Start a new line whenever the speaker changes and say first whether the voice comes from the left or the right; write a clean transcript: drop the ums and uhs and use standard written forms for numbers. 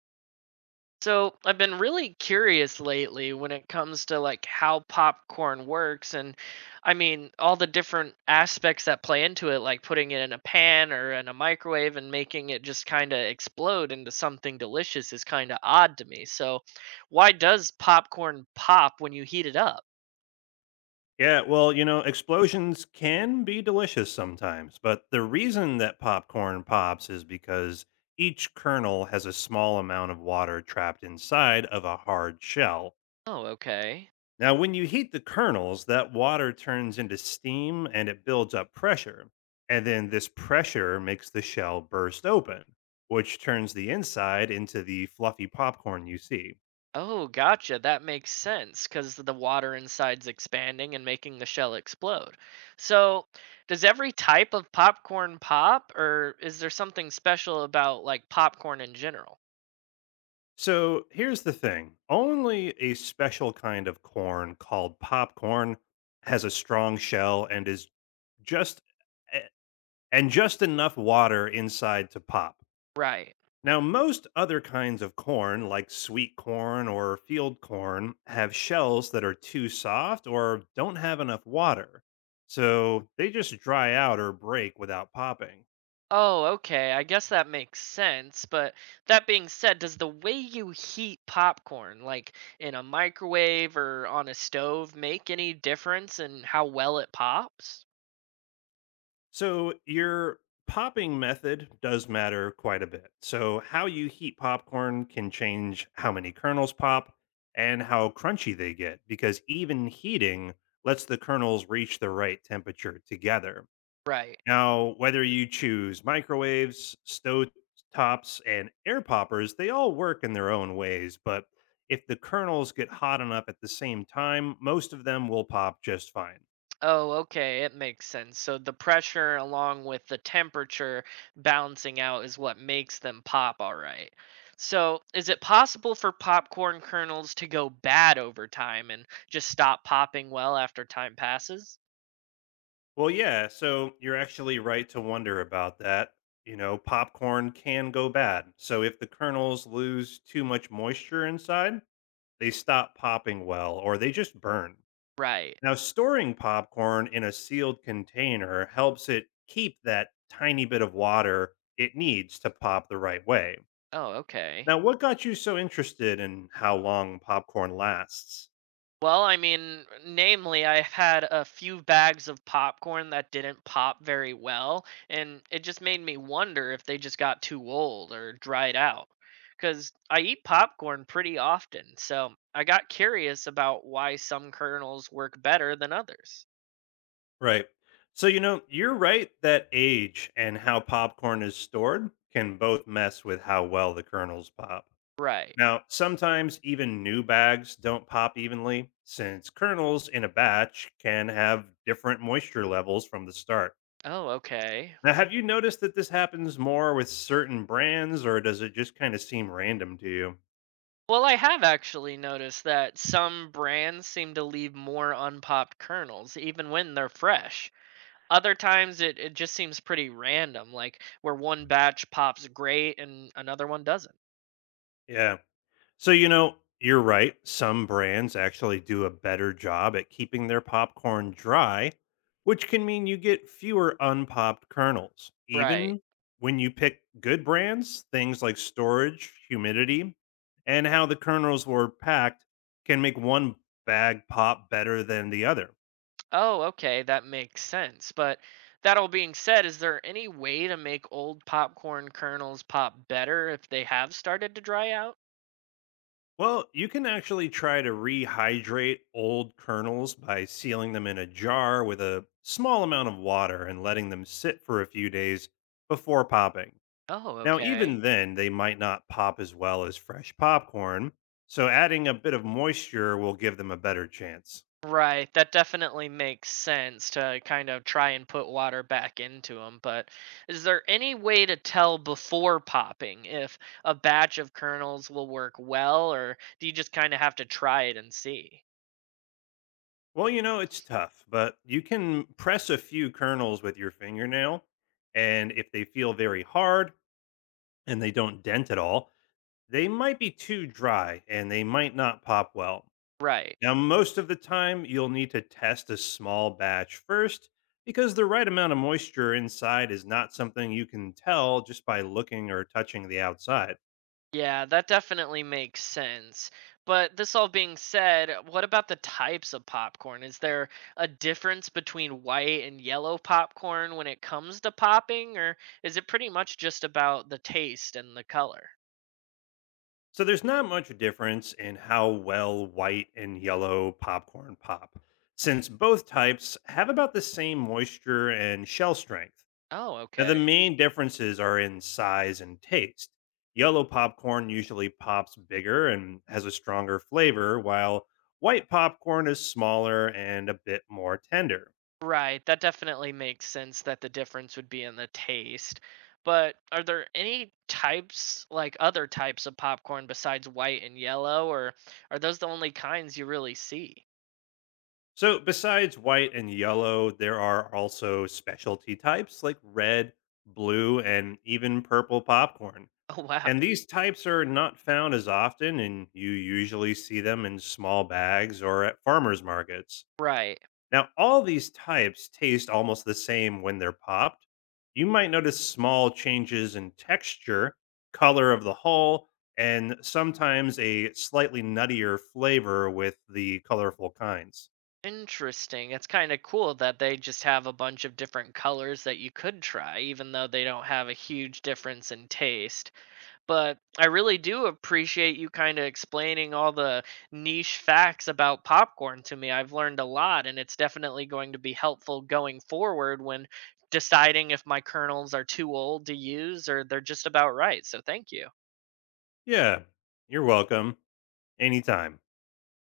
right: So I've been really curious lately when it comes to like how popcorn works, and I mean all the different aspects that play into it, like putting it in a pan or in a microwave and making it just kind of explode into something delicious is kind of odd to me. So why does popcorn pop when you heat it up?
left: Yeah, well, you know, explosions can be delicious sometimes, but the reason that popcorn pops is because each kernel has a small amount of water trapped inside of a hard shell.
right: Oh, okay.
left: Now, when you heat the kernels, that water turns into steam and it builds up pressure. And then this pressure makes the shell burst open, which turns the inside into the fluffy popcorn you see.
right: Oh, gotcha. That makes sense, because the water inside's expanding and making the shell explode. So, does every type of popcorn pop, or is there something special about like popcorn in general?
left: So here's the thing, only a special kind of corn called popcorn has a strong shell and is just a- and just enough water inside to pop.
right: Right.
left: Now most other kinds of corn like sweet corn or field corn have shells that are too soft or don't have enough water. So they just dry out or break without popping.
right: Oh, okay, I guess that makes sense. But that being said, does the way you heat popcorn, like in a microwave or on a stove, make any difference in how well it pops?
left: So your popping method does matter quite a bit. So how you heat popcorn can change how many kernels pop and how crunchy they get because even heating lets the kernels reach the right temperature together.
right: Right.
left: Now, whether you choose microwaves, stove tops, and air poppers, they all work in their own ways, but if the kernels get hot enough at the same time, most of them will pop just fine.
right: Oh, okay, it makes sense. So the pressure along with the temperature balancing out is what makes them pop, all right. So, is it possible for popcorn kernels to go bad over time and just stop popping well after time passes?
left: Well, yeah. So you're actually right to wonder about that. You know, popcorn can go bad. So if the kernels lose too much moisture inside, they stop popping well or they just burn.
right: Right.
left: Now, storing popcorn in a sealed container helps it keep that tiny bit of water it needs to pop the right way.
right: Oh, okay.
left: Now, what got you so interested in how long popcorn lasts?
right: Well, I mean, namely, I had a few bags of popcorn that didn't pop very well, and it just made me wonder if they just got too old or dried out. Because I eat popcorn pretty often, so I got curious about why some kernels work better than others.
left: Right. So, you know, you're right that age and how popcorn is stored can both mess with how well the kernels pop.
right: Right.
left: Now, sometimes even new bags don't pop evenly since kernels in a batch can have different moisture levels from the start.
right: Oh, okay.
left: Now, have you noticed that this happens more with certain brands or does it just kind of seem random to you?
right: Well, I have actually noticed that some brands seem to leave more unpopped kernels, even when they're fresh. Other times it just seems pretty random, like where one batch pops great and another one doesn't.
left: Yeah. So, you know, you're right. Some brands actually do a better job at keeping their popcorn dry, which can mean you get fewer unpopped kernels.
right: Right.
left: Even when you pick good brands, things like storage, humidity, and how the kernels were packed can make one bag pop better than the other.
right: Oh, okay, that makes sense. But that all being said, is there any way to make old popcorn kernels pop better if they have started to dry out?
left: Well, you can actually try to rehydrate old kernels by sealing them in a jar with a small amount of water and letting them sit for a few days before popping.
right: Oh,
left: Now,
right: okay.
left: even then, they might not pop as well as fresh popcorn, so adding a bit of moisture will give them a better chance.
right: Right, that definitely makes sense, to kind of try and put water back into them. But is there any way to tell before popping if a batch of kernels will work well, or do you just kind of have to try it and see?
left: Well, you know, it's tough, but you can press a few kernels with your fingernail, and if they feel very hard and they don't dent at all, they might be too dry and they might not pop well.
right: Right.
left: Now, most of the time, you'll need to test a small batch first because the right amount of moisture inside is not something you can tell just by looking or touching the outside.
right: Yeah, that definitely makes sense. But this all being said, what about the types of popcorn? Is there a difference between white and yellow popcorn when it comes to popping, or is it pretty much just about the taste and the color?
left: So, there's not much difference in how well white and yellow popcorn pop, since both types have about the same moisture and shell strength.
right: Oh,
left: Now, the
right: okay.
left: main differences are in size and taste. Yellow popcorn usually pops bigger and has a stronger flavor, while white popcorn is smaller and a bit more tender.
right: Right. That definitely makes sense, that the difference would be in the taste. But are there any types, like other types of popcorn besides white and yellow, or are those the only kinds you really see?
left: So, besides white and yellow, there are also specialty types like red, blue, and even purple popcorn.
right: Oh, wow.
left: And these types are not found as often, and you usually see them in small bags or at farmers markets.
right: Right.
left: Now, all these types taste almost the same when they're popped. You might notice small changes in texture, color of the hull, and sometimes a slightly nuttier flavor with the colorful kinds.
right: Interesting. It's kind of cool that they just have a bunch of different colors that you could try, even though they don't have a huge difference in taste. But I really do appreciate you kind of explaining all the niche facts about popcorn to me. I've learned a lot, and it's definitely going to be helpful going forward when deciding if my kernels are too old to use or they're just about right. So, thank you.
left: Yeah, you're welcome. Anytime.